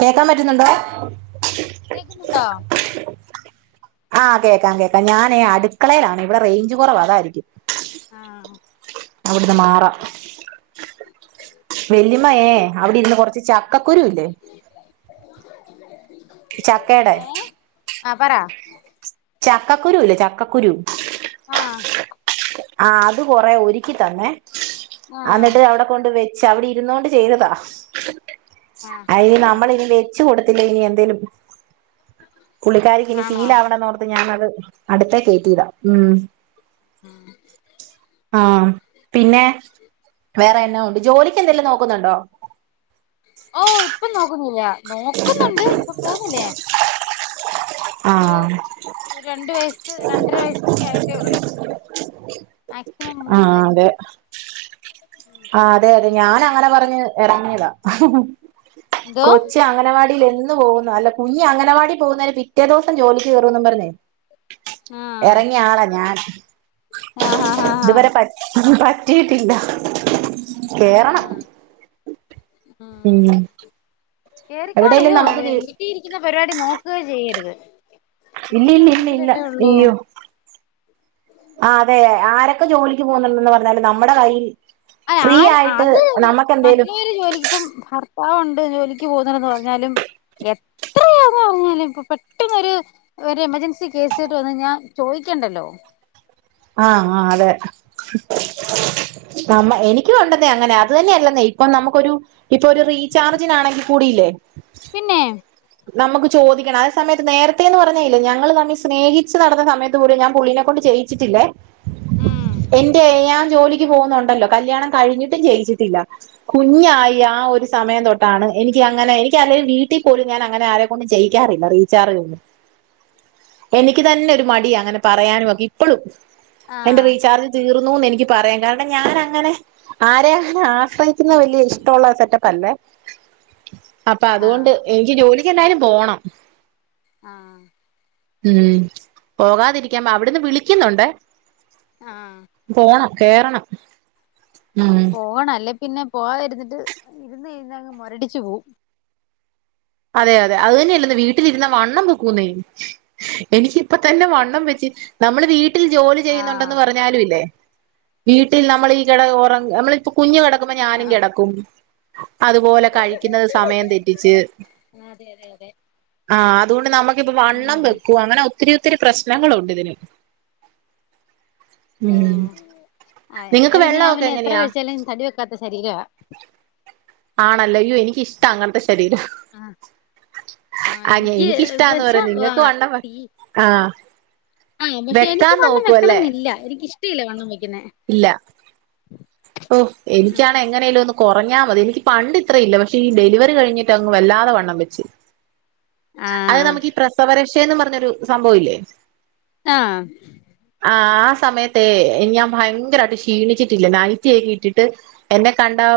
കേക്കാൻ പറ്റുന്നുണ്ടോ? കേക്കുന്നുണ്ടോ ആ കേക്കാം കേക്കാം ഞാനേ ഏ അടുക്കളേലാണ് ഇവിടെ റേഞ്ച് കൊറവ അതാരിക്കും. ആ അവിടുന്ന് മാറാം. വെല്ലിമ്മയേ അവിടിരുന്ന് കൊറച്ച് ചക്കക്കുരു ഇല്ലേ [unintelligible] ചക്കേടെ ആ പറ ചക്കക്കുരു ഇല്ലേ ചക്കക്കുരു ആഹ് ആ അത് കൊറെ ഒരുക്കി തന്നെ ആഹ് എന്നിട്ട് അവിടെ വെച്ച് അവിടെ ഇരുന്നോണ്ട് ചെയ്തതാ ആഹ് ആഹ് അത് ആഹ് നമ്മള ആഹ് ഇ വച്ച് കൊടുത്തില്ലേ ഇനി എന്തേലും പുള്ളിക്കാരിക്ക് ഇനി ആണോ ഫീൽ ആവണെന്നോർത്ത് ഞാനത് അടുത്തേ കേയറ്റീല്ലാ ഉം ആ പിന്നെ വേറെ എന്നാ ജോലിക്കെന്തെല്ലും നോക്കുന്നുണ്ടോ ഓ ഇപ്പൊ നോക്കുന്നില്ല നോക്കുന്നുണ്ട് ഇപ്പൊ പോകുന്നില്ല ഞാൻ ആ ഒരു രണ്ട് വയസ്സ് രണ്ടര വയസ്സൊക്കെ ആയിട്ടേ ഉള്ളു [inaudible] മാക്സിമം ആ മൂന്ന് വയസ്സ് അതെ ആ അതെ അതെ ഞാൻ അങ്ങനെ പറഞ്ഞ് ഇറങ്ങിയതാ എന്തോ കൊച്ച് അംഗനവാടിലർന്നു പോകുന്നു അല്ല കുഞ്ഞ് അങ്ങനവാടി പോകുന്നതിന്റെ പിറ്റേ ദിവസം ജോലിക്ക് കയറുന്നും പറഞ്ഞേ ആഹ് ഇറങ്ങിയ ആളാ ഞാൻ ആഹ് ആഹ് ആഹ് ഇതുവരെ പഠി പറ്റിയിട്ടില്ല കേറണം അഹ ഉം എവിടെലും കേറിക്കോണയ്യോ നമുക്ക് ജി വീട്ടിയിരിക്കുന്ന പരിപാടി നോക്കുകേ ചെയ്യരുത് ഇല്ല ജോലി ഇല്ല ഇല്ല ഇല്ല ഉണ്ടെങ്കിലല്ലേ ഉള്ളൂ അയ്യോ ആ അതെ ആരൊക്കെ ജോലിക്ക് പോകുന്നുണ്ടന്ന് പറഞ്ഞാലും നമ്മുടെ കയ്യിൽ അത് ഫ്രീ ആര് ആഹ് ആയിട്ട് അത് നമുക്ക് എന്തേലും മറ്റെവര് ജോലിക്ക് ഇപ്പം ഭർത്താവൊണ്ട് ജോലിക്ക് പോവുന്നൊണ്ടന്ന് പറഞ്ഞാലും എത്ര വേഗന്ന് പറഞ്ഞാലും ഇപ്പൊ പെട്ടെന്നൊരു ഒരു എമർജൻസി കേസ് കെട്ട് വന്ന് കഴിഞ്ഞ ചോയ്ക്കണ്ടല്ലോ ആഹ് ആഹ് അതെ നമ്മ എനിക്കും ഒണ്ടന്നെ അങ്ങനെ അത് തന്നെയല്ലന്നേ ഇപ്പൊ നമ്മക്കൊരു ഇപ്പൊരു റീചാർജിനാണെങ്കി കൂടിയില്ലേ പിന്നേ നമ്മക്ക് ചോദിക്കണം അത് സമയത്ത് നേരത്തേന്ന് പറഞ്ഞാ ഇല്ലേ ഞങ്ങള് തമ്മി സ്നേഹിച്ചു നടന്ന സമയ ത്ത് പോലും ഞാൻ പുള്ളിനെ കൊണ്ട് ചെയ്യിച്ചിട്ടില്ലേ എന്റെ ഞാൻ ജോലി ക്ക് പോകുന്നുണ്ടല്ലോ കല്യാണം കഴിഞ്ഞിട്ടും ചെയ്യിച്ചിട്ടില്ല കുഞ്ഞായി ആ ഒരു സമയം തൊട്ടാണ് എനിക്ക് അങ്ങനെ എനിക്ക് അല്ലെങ്കി വീട്ടീ പോലും ഞാനങ്ങനെ ആരെക്കൊണ്ടും ചെയ്യിക്കാറില്ല റീചാർജൊന്നും എനിക്ക് തന്നെ ഒരു മടിയ അങ്ങനെ പറയാനു ഒക്കെ ഇപ്പളും എന്റെ ആഹ് റീചാർജ് തീർന്നൂന്ന് എനിക്ക് പറയാം കാരണം ഞാനങ്ങനെ ആരെയും ആശ്രയിക്കുന്നെ വല്ല്യ ഇഷ്ട്ടവൊള്ള സെറ്റപ്പല്ലേ അപ്പ ആഹ് അതുകൊണ്ട് എനിക്ക് ജോലിക്കെന്നായാലും പോണം ആഹ് ഉം പോകാതിരിക്കുമ്പ അവിടെന്ന് വിളിക്കുന്നൊണ്ട് ആഹ് പോണം കേറണം ഇം പോണം അല്ലെ പിന്നെ പോവാതിരുന്നിട്ട് ഇരുന്ന് പിന്നങ്ങ് മൊരടിച്ചു പോവും അതെ അതെ അത് തന്നെയല്ലന്നെ വീട്ടിലിരുന്ന വണ്ണം വെക്കൂന്നെ എനിക്കിപ്പ തന്നെ വണ്ണം വെച്ച് നമ്മള് വീ ട്ടിൽ ജോലി ആഹ് ചെയ്യുന്നുണ്ടന്ന് പറഞ്ഞാലും ഇല്ലേ വീട്ടിൽ നമ്മളീ കെട ഒറങ്ങി നമ്മളിപ്പൊ കുഞ്ഞ് കെടക്കുമ്പോ ഞാനും ആഹ് കെടക്കും അതുപോലെ കഴിക്കുന്നത് സമയം തെറ്റിച്ച് ആഹ് അതെ അതെ അതെ ആഹ് അതുകൊണ്ട് നമ്മക്കിപ്പോ വണ്ണം ഉം വെക്കുവാ അങ്ങനെ ഒത്തിരി ഒത്തിരി പ്രശ്നങ്ങളുണ്ടിതിന് ആഹ് അഹ് നിങ്ങക്ക് എന്റെ പിന്നെ ഞാൻ വെള്ളമൊക്കെ പിന്നെ എത്ര എങ്ങനെയാ കഴിച്ചാലും തടി വെക്കാത്ത ശരിരവാ ആണല്ലെ ഇയ്യോ എനിക്കിഷ്ട്ടാ അങ്ങനത്തെ ശരീരം ആഹ് ആഹ് ഞ എനിക്ക് ഇപ്പ എനിക്കിഷ്ട്ടാന്ന് വെച്ചാ പറയുന്നെ നിങ്ങക്ക് വണ്ണം വെ ആഹ് ആഹ് പക്ഷെ എനിക്ക് വണ്ണം അല്ലേ വെക്കണംന്നില്ല എനിക്ക് ഇഷ്ട്ടില്ല വണ്ണം വെക്ക്ന്നെ ഇല്ല ഓഹ് ഉം എനിക്കാണെ എങ്ങനേലും ഒന്ന് കൊറഞ്ഞാ മതി എനിക്ക് പണ്ട് ഇത്ര ഇല്ല പക്ഷെ ഈ ഡെലിവറി കഴിഞ്ഞിട്ട് അങ്ങ് വല്ലാത വണ്ണം വെച്ച് ആ അത് നമുക്ക് ഈ പ്രസവരക്ഷേന്നും പറഞ്ഞൊരു സംഭവം ഇല്ലേ ആഹ് ആഹ് ആ സമയത്തേ ഞാൻ ഭയങ്കരായിട്ട് ക്ഷീണിച്ചിട്ടില്ലന്നെ നൈ റ്റിയെക്ക ഇട്ടിട്ട് എന്നെ കണ്ടാ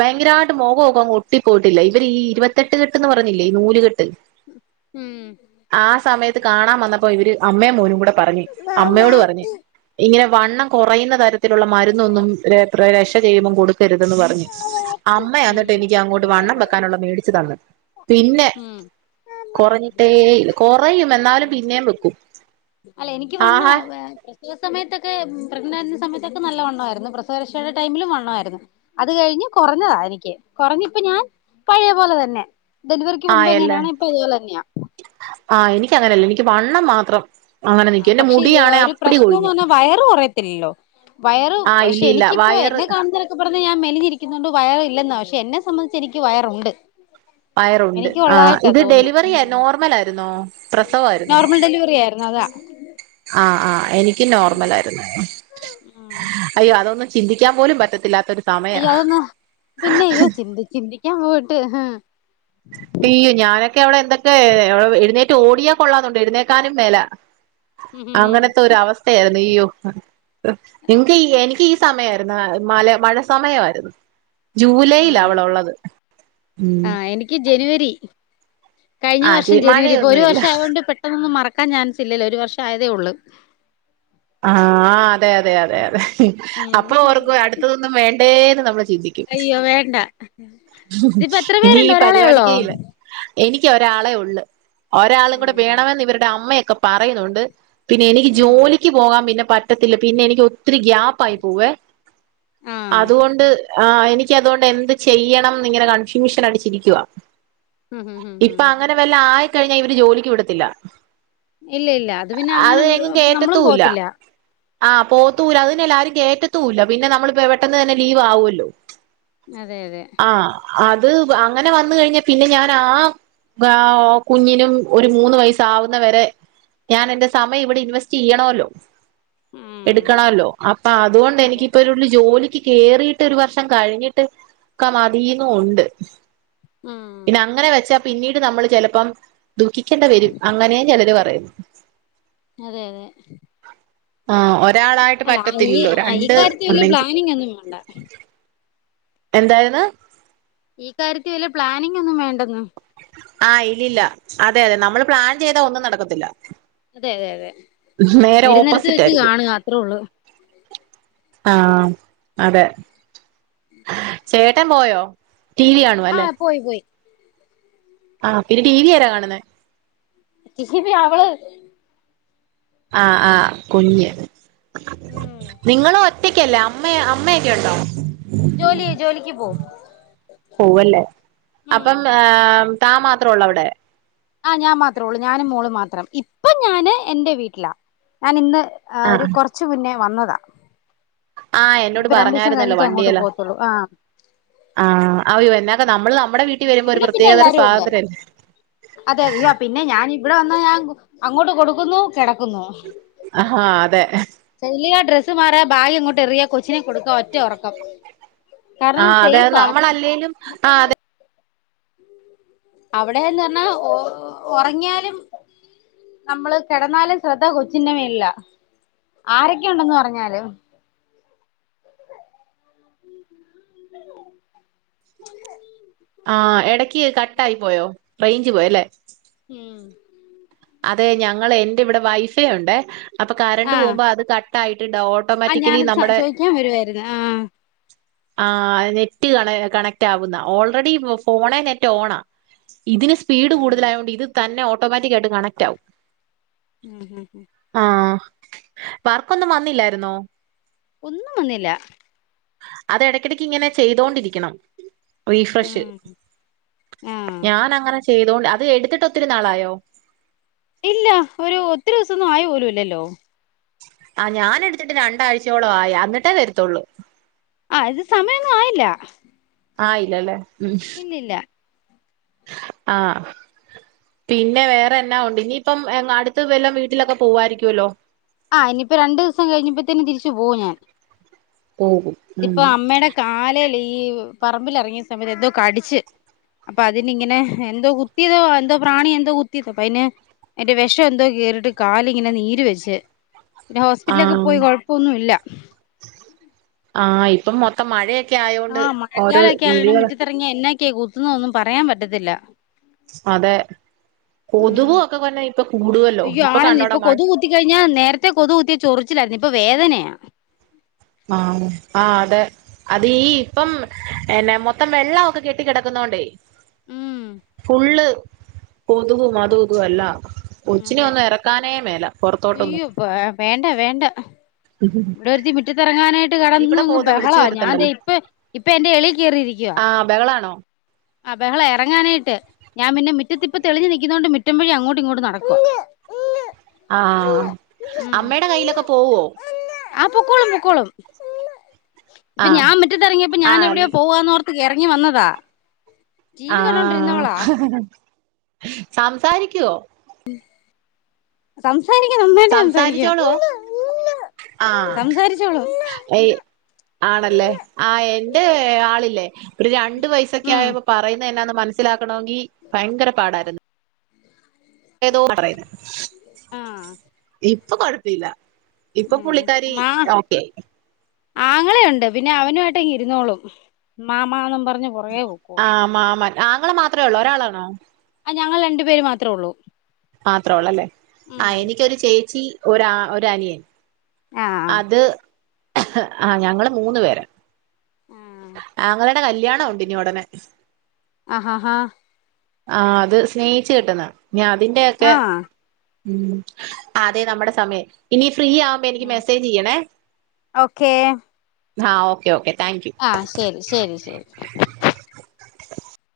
ഭയങ്കരായിട്ട് മൊഖോക്കെ ഒട്ടിപ്പോയിട്ടില്ലെ ഇവര് ഈ ഇരുപത്തെട്ട് കെട്ടന്ന് പറഞ്ഞില്ലേ ഈ നൂല്കെട്ട് ഉം ആ സമയത്ത് കാണാൻ വന്നപ്പോ ഇവര് അമ്മേം മോനും കൂടെ പറഞ്ഞ് അമ്മയോട് പറഞ്ഞ് ഇങ്ങനെ വണ്ണം കൊറയുന്ന തരത്തിലുള്ള മരുന്നൊന്നും ര പ്ര രക്ഷ ചെയ്യുമ്പോം കൊടുക്കരുതെന്ന് പറഞ്ഞ് അമ്മ ഉം അന്നിട്ട് എനിക്ക് അങ്ങോട്ട് വണ്ണം വെക്കാനൊള്ള മേടിച്ച് തന്ന് പിന്നെ ഉം കൊറഞ്ഞിട്ടേ ഇല്ല കൊറയും എന്നാലും ഉം പിന്നേം വെക്കും അല്ല എനിക്ക് ആഹാ വണ്ണവാ വേ പ്രസവ സമയത്തൊക്കെ പ്രഗ്നൻറ് ആയിരുന്ന സമയത്തൊക്കെ നല്ലവണ്ണമായിയിരുന്നു പ്രസവരഷയുടെ ടൈമിലും വണ്ണം ആയിരുന്നു അത് കഴിഞ്ഞ് കുറഞ്ഞതാ എനിക്ക് കുറഞ്ഞിപ്പം ഞാൻ പഴയ പോലെ തന്നെ ഡെലിവറിക്ക് മുമ്പ് ആയല്ലേ എങ്ങനെയാണോ ഇപ്പ അതുപോലെ തന്നയാ ആഹ് എനിക്ക് അങ്ങനെയല്ല എനിക്ക് വണ്ണം മാത്രം അങ്ങനെ നിക്കും ആഹ് എന്റെ പക്ഷെ മുടിയാണെ ഒരു അപ്പടി പ്രശ്നന്ന് കൊഴിഞ്ഞ് പറഞ്ഞാ വയറ് കുറയത്തില്ലല്ലോ വയറ് ആഹ് ഇല്ല പക്ഷേ ഇല്ല എനിക്കിപ്പം വയറ് എന്നെ കാണു പറഞ്ഞ് ഞാൻ മെലിഞ്ഞിരിക്കുന്നു കൊണ്ട് വയറ് ഇല്ലാന്നാ പക്ഷെ എന്നെ സംബന്ധിച്ച എനിക്ക് വയറുണ്ട് വയറുണ്ട് എനിക്ക് ആഹ് ഉള്ളതായിട്ടാ ഇത് തോന്നുന്നേ ഡെലിവറി നോർമൽ ആയിരുന്നോ പ്രസവമായിരുന്നു നോർമൽ ഡെലിവറി ആയിരുന്നു അതാ ആഹ് ആഹ് എനിക്കും നോർമല് ആയിരുന്നു ഉം അയ്യോ അതൊന്നും ചിന്തിക്കാൻ പോലും പറ്റത്തില്ലാത്ത ഒരു അയ്യോ അതൊന്നാ പിന്നെ അയ്യോ ചിന്ത ചിന്തിക്കാൻ പോയിട്ട് ഉം അയ്യോ ഞാനൊക്കെ അവിടെ എന്തൊക്കെ എഴുന്നേറ്റ് ഓടിയാ കൊള്ളാന്നുണ്ട് എഴുന്നേക്കാനും മേലാ അങ്ങനത്തെ ഒരു അവസ്ഥയായിരുന്നു ഈയോ എനിക്ക് ഈ എനിക്ക് ഈ സമയമായിരുന്നു മല മഴ സമയായിരുന്നു ജൂലൈയില ഉം അവള് ഉള്ളത് ഉം ക്ക് ജനുവരി കഴിഞ്ഞ ആ ചേ വർഷം ജനുവരി ഇപ്പൊ ഒരു മഴയൊന്നുമില്ല വർഷം ആയത് കൊണ്ട് പെ ട്ടൊന്നോന്നും മറക്കാൻ ചാൻസ് ഇല്ലലോ ഒരു വർഷം ആയതേ ഉള്ളൂ ആഹ് അതെ അതെ അതെ അതെ അപ്പൊ ഉം ഓർക്കും അടുത്തതൊന്നും വേണ്ടേന്ന് നമ്മള് ചിന്തിക്കും അയ്യോ വേണ്ട ഇതിപ്പോ എത്ര ഇനി പേരുണ്ട് ഈ ഒരാളെ ഉള്ളോ പരിപാടിക്കെയില്ല എനിക്ക് ഒരാളെ ഉള്ള് ഒരാളും കൂടെ ഉം വേണമെന്ന് ഇവരുടെ അമ്മയൊക്കെ പറയുന്നുണ്ട് പിന്നെ എനിക്ക് ഉം ജോലി പിന്നെ പറ്റത്തില്ല പിന്നെ എനിക്ക് ഒത്തിരി ഗ്യാപ്പായി പോവേ ആഹ് അതുകൊണ്ട് ആഹ് എനിക്ക് അതുകൊണ്ട് എന്ത് ചെയ്യണന്ന് ഇങ്ങനെ കൺഫ്യൂഷൻ അടിച്ചിരിക്കുവാ ഇപ്പൊ അങ്ങനെ വല്ല ആയിക്കഴിഞ്ഞാ ഇവര് ജോലിക്ക് വിടത്തില്ല ഇല്ല ഇല്ല അത് പിന്നെ അങ്ങനെ നമ്മളും പോവത്തില്ല ആഹ് പോവത്തൂല്ല അത് തന്നെ ആരും കേയറ്റത്തൂല്ല പിന്നെ നമ്മളിപ്പോ പെട്ടെന്ന് തന്നെ ലീവ് ആവുമല്ലോ [inaudible] അതെ അതെ ആഹ് അത് അങ്ങനെ വന്ന് കഴിഞ്ഞാ പിന്നെ ഞാൻ ആ ആ കുഞ്ഞിനും ഒരു മൂന്ന് വയസ്സ് ആവുന്നവരെ ഞാൻ എൻ്റെ സമയം ഇവിടെ ഇൻവെസ്റ്റ് ചെയ്യണമല്ലോ ഉം എടുക്കണല്ലോ അപ്പൊ അതുകൊണ്ട് എനിക്ക് അതെ ഇപ്പള്ള ജോലിക്ക് കേറിയിട്ട് ഒരു വർഷം കഴിഞ്ഞിട്ട് ഒക്ക മതീന്നുണ്ട് ഉം പിന്നെ അങ്ങനെ വെച്ചാ പിന്നീട് നമ്മൾ ചെലപ്പം ദുഃഖിക്കേണ്ടി വരും അങ്ങനെ ചെലർ പറയുന്നു അതെ അതെ ആ ഒരാളായിട്ട് പറ്റത്തില്ലല്ലോ രണ്ട് ഒന്നെങ്കി ഇക്ക് ഇനി ഒന്നും വേണ്ട എന്തായിരുന്നു ഈ കാര്യത്തി വെല്യേ പ്ലാനിങ് ഒന്നും വേണ്ടന്ന് ആഹ് ഇല്ലില്ല അതെ അതെ നമ്മൾ പ്ലാൻ ചെയ്താ ഒന്നും നടക്കത്തില്ല അതെ അതെ അതെ നേരെ വരുന്നരത്ത് ഓപ്പോസിറ്റ് വെച്ച് ആയിരിക്കും കാണുക അത്രേ ഉള്ളൂ ആഹ് അതെ ചേ ട്ടൻ പോയോ ടി വി കാണ് ആഹ് പോയി പോയി ആഹ് പിന്നെ ടി വി ആരാ കാണുന്നേ? [inaudible] ക്ക്‌ഞ്ഞി അവള് ആഹ് ആഹ് കുഞ് ഉം നിങ്ങള്ഒറ്റ- ഒറ്റക്കല്ലേ അമ്മ അമ്മയൊക്കെ ഉണ്ടോ ജോലി ആയി ജോലിക്ക് പോവും ഉം ആഹ് താ മാത്രഉള്ളൂ അവിടെ ആഹ് ഞാ മാത്രേ ഉള്ളൂ ഞാനും മോളും മാത്രം ഇപ്പ ഞാന് എന്റെ വീട്ടിലാ ഞാൻ ഇന്ന് ആ ഒരു ആഹ് കുറച്ചു മുന്നേ വന്നതാ ആ എന്നോട് ഇപ്പൊ രണ്ടു ദിവസം പറഞ്ഞായിരുന്നല്ലോ കഴിഞ്ഞിട്ട് അങ്ങോട്ട് വണ്ടിയല് പോകത്തുള്ളൂ ആഹ് ആഹ് അഎന്നക നമ്മള് നമ്മുടെ വീട്ടിൽ വരുമ്പോ ഒരു ഇവിടെ പിന്നെ പ്രത്യേകതര എല്ലാരും ഉണ്ട് സ്വാതന്ത്ര്യംല്ലേ അതെ അതെയോ പിന്നെ ഞാൻ ഇവിടെ വന്നാ ഞാൻ അങ്ങോട്ട് കൊടുക്കുന്നുകിടക്കുന്നു ആഹ അതെ റൂമിൽചെല്ലാ ഡ്രസ്സ് മാറ ഭാഗ് എങ്ങോട്ട് എറിയാ കൊച്ചിനെ കൊടുക്ക ഒറ്റ ഉറക്കം കാരണം ആഹ് അതെ അത് സൈഫാ നമ്മളല്ലേലും നമക്കൊര ആഹ് അതെ [unintelligible] അവിടെന്ന് പറഞ്ഞാ ഒ ഒറങ്ങിയാലും നമ്മള് കെടന്നാലും ശ്രദ്ധ കൊച്ചിന്റെ മേലിലല്ല ആരൊക്കെ ഉണ്ടെന്ന് പറഞ്ഞാലും ഉം ന്ന [unintelligible] [inaudible] ആഹ് എടക്ക് കട്ടായി പോയോ റൈഞ്ച് പോയല്ലെ ഉം അതെ ഞങ്ങള് എന്റെ ഇവിടെ വൈഫൈ ഉണ്ട് അപ്പൊ കറണ്ട് പോകുമ്പോ അത് കട്ടായിട്ടുണ്ടവോ ഓ അഹ് ഞാനത് ചോദിക്കാൻ വരുവായിരുന്നു ആഹ് ആഹ് നെറ്റ് കണ കണക്റ്റ് ആവുന്ന ഓൾറെഡി ഫോണെ നെറ്റ് ഓണാ ഇതിന് സ്പീഡ് ഉം കൂടുതലായതോണ്ട് ഇത് തന്നെ ഓട്ടോമാറ്റിക് ആയിട്ട് കണക്റ്റ് ആകും ഉം ഉം ഉം ആഹ് വർക്കൊന്നും വന്നില്ലായിര്ന്നോ ഒന്നും വന്നില്ല അത് എടക്കടക്ക് ഇങ്ങനെ ചെയ്തോണ്ടിരിക്കണം റീഫ്രഷ് ഉം ആഹ് ഞാന അങ്ങനെ ചെയ്തോണ്ട് അത് എടുത്തിട്ട് ഒത്തിരി നാളായോ ഇല്ല ഒരു ഒത്തിരി ദിവസൊന്നും ആയി പോലൂല്ലല്ലോ ആ ഞാന എടുത്തിട്ട് രണ്ടാഴ്ചയോളം ആയി അന്നട്ടേ വരുത്തുള്ളൂ ആഹ് ഇത് സമയൊന്നും ആയില്ല ആഹ് ഇല്ലല്ല ഉം ഇല്ല ഇല്ല ആഹ് പിന്നെ വേറെ എന്നാ ഉണ്ട് ഇനിയിപ്പം അടുത്ത് വല വീട്ടിലൊക്കെ പോവായിരിക്കുല്ലോ ആഹ് ഇനിപ്പ രണ്ട് ദിവസം കഴിഞ്ഞപ്പോതിന് തിരിച്ച് പോവും ഞാൻ ഒഹ് ഹോ ഇതിപ്പ അമ്മേടെ കാലേല് ഈ പറമ്പിലിറങ്ങിയ സമയത്ത് എന്തോ കടിച്ച് അപ്പൊ അതിന് ഇങ്ങനെ എന്തോ കുത്തിയതോ എന്തോ പ്രാണി എന്തോ കുത്തിയതോ അപ്പ അയിന് എന്റെ വെഷന്തോ കേറിട്ട് കാലിങ്ങനെ നീര് വെച്ച് പിന്നെ ഹോസ്പിറ്റലിലൊക്കെ പോയി കുഴപ്പമൊന്നുല്ല ആഹ് ഇപ്പം മൊത്തം മഴയക്കെ ആയൊണ്ട് ഓരോ ജീവികള് ഇനിഎന്നാക്കെ കുത്തുന്നൊന്നും പറയാൻ പറ്റത്തില്ല അതെ ഉം കൊതുവ ക്കെ കൊന്നെ ഇപ്പൊ കൂടുവല്ലോ അയ്യോ ഇപ്പൊ ആണെന്ന് കണ്ടോട മഴ കൊതു കുത്തി കഴിഞ്ഞാൽ നേരത്തെ കൊതു കുത്തിയ ചൊറിച്ചിലായിരുന്നു ഇപ്പൊ വേദനയാ ആണ് ആഹ് അതെ അത് ഈ ഇപ്പം എന്നാ മൊത്തം വെള്ളവൊക്കെ കെട്ടി കെടക്കുന്നോണ്ടേ ഉം ഫുള്ള് കൊത്കും അതും ഇതും എല്ലാം കൊച്ചിനെ അതെ ഒന്നും എറക്കാനേ മേല പൊറത്തോട്ടൊന്നും അയ്യോ ഇവിടെഒരുത്തി മിറ്റത്തിറങ്ങാനായിട്ട് കെടന്ന് അങ്ങ് വിളിച്ചു ബഹളവാ ഞാൻ ദേ വരുത്തണ്ടല്ലോ ഇപ്പ് ഇപ്പെ എന്റെ എളിൽ കേറിയിരിക്കുവാ ആഹ് ബഹളാണോ അഹ് ബഹള എറങ്ങാനായിട്ട് ഞാൻ പിന്നെ മിറ്റത്തിപ്പ തെളിഞ്ഞു നിക്കുന്നോണ്ട് മിറ്റം വഴി അങ്ങോട്ടും ഇങ്ങോട്ടും നടക്കും ആഹ് അമ്മേടെ കയ്യിലൊക്കെ പോവോ ആഹ് പൊക്കോളും പൊക്കോളും ഇപ്പ ആഹ് ഞാൻ മിറ്റത്തിറങ്ങിയപ്പോ ഞാൻ ആഹ് എവിടെയോ പോവാന്നോർ ത്ത് എറങ്ങി വന്നതാ ടി വി കണ്ടോണ്ടിരുന്നവളാ ആഹ് സംസാരിക്യുവോ ടിം സംസാരിക്കും നന്നായിട്ട് സംസാരിക്കും സംസാരിച്ചോളോ സംസാരിച്ചോളും ഏയ്‌ ആണല്ലേ ആഹ് എന്റെ ആളില്ലേ ഒരു രൺ രണ്ട് വയസൊക്കെ ഉം ആയപ്പോ പറയുന്നെ എന്നാന്ന് മനസ്സിലാക്കണോങ്കി ഭയങ്കര പാടായിര്ന്ന് ഏതോ ആ പറയ്ന്നെ ആ ഇപ്പൊ കൊഴപ്പില്ല ഇപ്പ ഉം പുള്ളിക്കാരി മാ ഓക്കെ ആയി ആങ്ങളയുണ്ട് പിന്നെ അവനുവായിട്ട് അങ്ങ് ഇരുന്നോളും മാമാന്നും പറഞ്ഞ് പൊറകെ പൊക്കോളും ആഹ് മാമാൻ ആങ്ങളമാത്രെ ഉള്ളൂ ഉം ഒരാളാണോ ആഹ് ഞങ്ങൾ രണ്ട് പേര് മാത്രേ ഒള്ളൂ മാത്ര ഒള്ളല്ലേ ആഹ് എനിക്കൊരു ചേച്ചി ഒരാ ഒര് അനിയൻ ആഹ് അത് ആഹ് ഞങ്ങള് മൂന്ന് പേരാ ണ്ടെ കല്യാണ ഒണ്ട് ഇഞ് ഒടനെ അഹ് ഹാ ഹാ ആഹ് അത് സ്നേഹിച്ചു കെട്ടുന്നതാ ഇഞ്ഞി അതിന്റെയെക്കെ ആഹ് ഉം അതേ നമ്മടെ സമയം ഇനി ഫ്രീ ആവ് മ്പൊ എനിക്ക് മെസേജ്യ്യണേ ഓക്കെ ആഹ് ഓക്കേ ഓക്കെ താങ്ക്യു ആഹ് ശരി ശരി ശരി [inaudible]